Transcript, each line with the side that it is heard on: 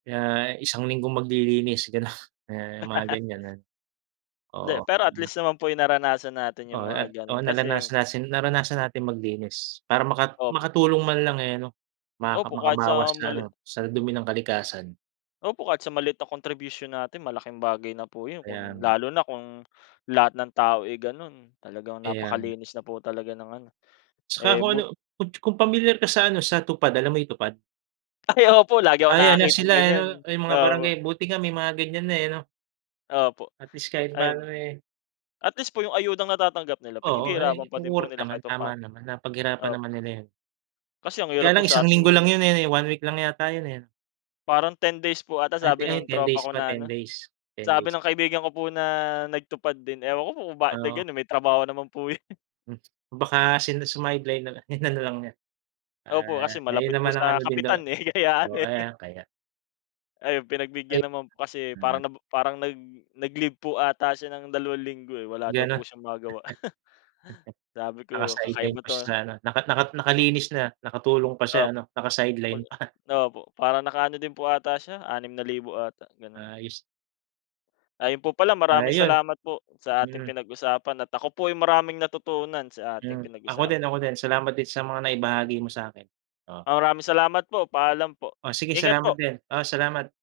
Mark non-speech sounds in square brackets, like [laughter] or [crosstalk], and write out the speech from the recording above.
right: Kaya isang linggong maglilinis, ganun, mga ganyan, ah. Oo,
left: Hindi, pero at
right: hmm.
left: least naman po, yung naranasan natin yung
right: Oo
left: mga
right: at
left: ganun,
right: oo,
left: kasi
right: nalanasan natin naranasan natin maglinis, para maka
left: Opo.
right: makatulong man lang, eh, ano, maka
left: Opo, kahit
right: makabawas
left: sa
right: sa
left: mali.
right: ano, sa dumi ng kalikasan.
left: Opo, kahit sa maliit na contribution natin, malaking bagay na po yun
right: Kaya
left: kung
right: nga.
left: lalo na kung lahat ng tao, eh, ganun, talagang
right: Kaya nga.
left: napakalinis na po talaga ng ano,
right: 'Tsaka ho
left: eh,
right: ano,
left: but
right: kung kung pamilyar ka sa ano, sa TUPAD, alam mo yung TUPAD?
left: Ay, opo, lagi akong
right: Ay, ano
left: nakakitang
right: sila,
left: ganyan.
right: ano, ay mga
left: Opo.
right: barangay, buti nga may mga ganyan na, eh, 'no?
left: Opo,
right: At least, kahit
left: ayun,
right: paano, eh.
left: at least po yung ayudang natatanggap nila,
right: Oo, ay
left: pinaghihirapan pa din po
right: worth
left: nila kahit
right: naman,
left: papano.
right: tama naman, napaghirapan
left: Opo.
right: naman nila yun.
left: Kasi ang
right: Kaya
left: hirap po
right: lang,
left: sa'tin,
right: linggo lang
left: mem
right: yun, eh, eh one week lang yata yun, eh.
left: Parang 10 days po ata
right: Ay p
left: sabi
right: ay,
left: ng
right: 10
left: tropa
right: days
left: ko
right: pa,
left: na ano,
right: 10 days, 10
left: sabi
right: days.
left: ng kaibigan ko po na nag-TUPAD din, ewan ko kung ba't
right: Oo.
left: nag-ganun, may trabaho naman po yun.
right: Hmm, baka sin sumideline nalang, inano lang niya,
left: Opo,
right: ah,
left: kasi
right: ayun
left: malapit
right: naman
left: po
right: ang
left: sa
right: ano din daw
left: kapitan, eh, kaya ano,
right: oh,
left: eh.
right: ah, kaya.
left: Ayun,
right: Ay
left: pinagbigyan naman po kasi
right: mhm.
left: parang nabo parang nag nag-leave po ata siya ng 2 linggo, eh, wala daw po
right: Ganun.
left: siyang magawa. [chuckles] Sabi
right: [chuckles]
left: ko,
right: Naka-sideline
left: "Kakaiba
right: pa
left: 'to,
right: siya sa
left: ah."
right: ano, naka naka nakalinis na, nakatulong pa siya
left: Opo,
right: ano,
left: pag
right: naka-sideline pa.
left: Opo, parang naka-ano din po ata siya, ₱6,000 ata, ganun.
right: Ayos.
left: Ayun po pala,
right: Ah,
left: maraming
right: iyon.
left: salamat po sa ating
right: Mm.
left: pinag-usapan at ako po ay maraming natutunan sa ating
right: Hmm. Ako din
left: pinag-usapan.
right: ako din, salamat din sa mga naibahagi mo sa'kin. Oo.
left: Ah, maraming salamat po. Paalam po.
right: O sige
left: Ingat
right: salamat
left: po.
right: din. Oh, salamat.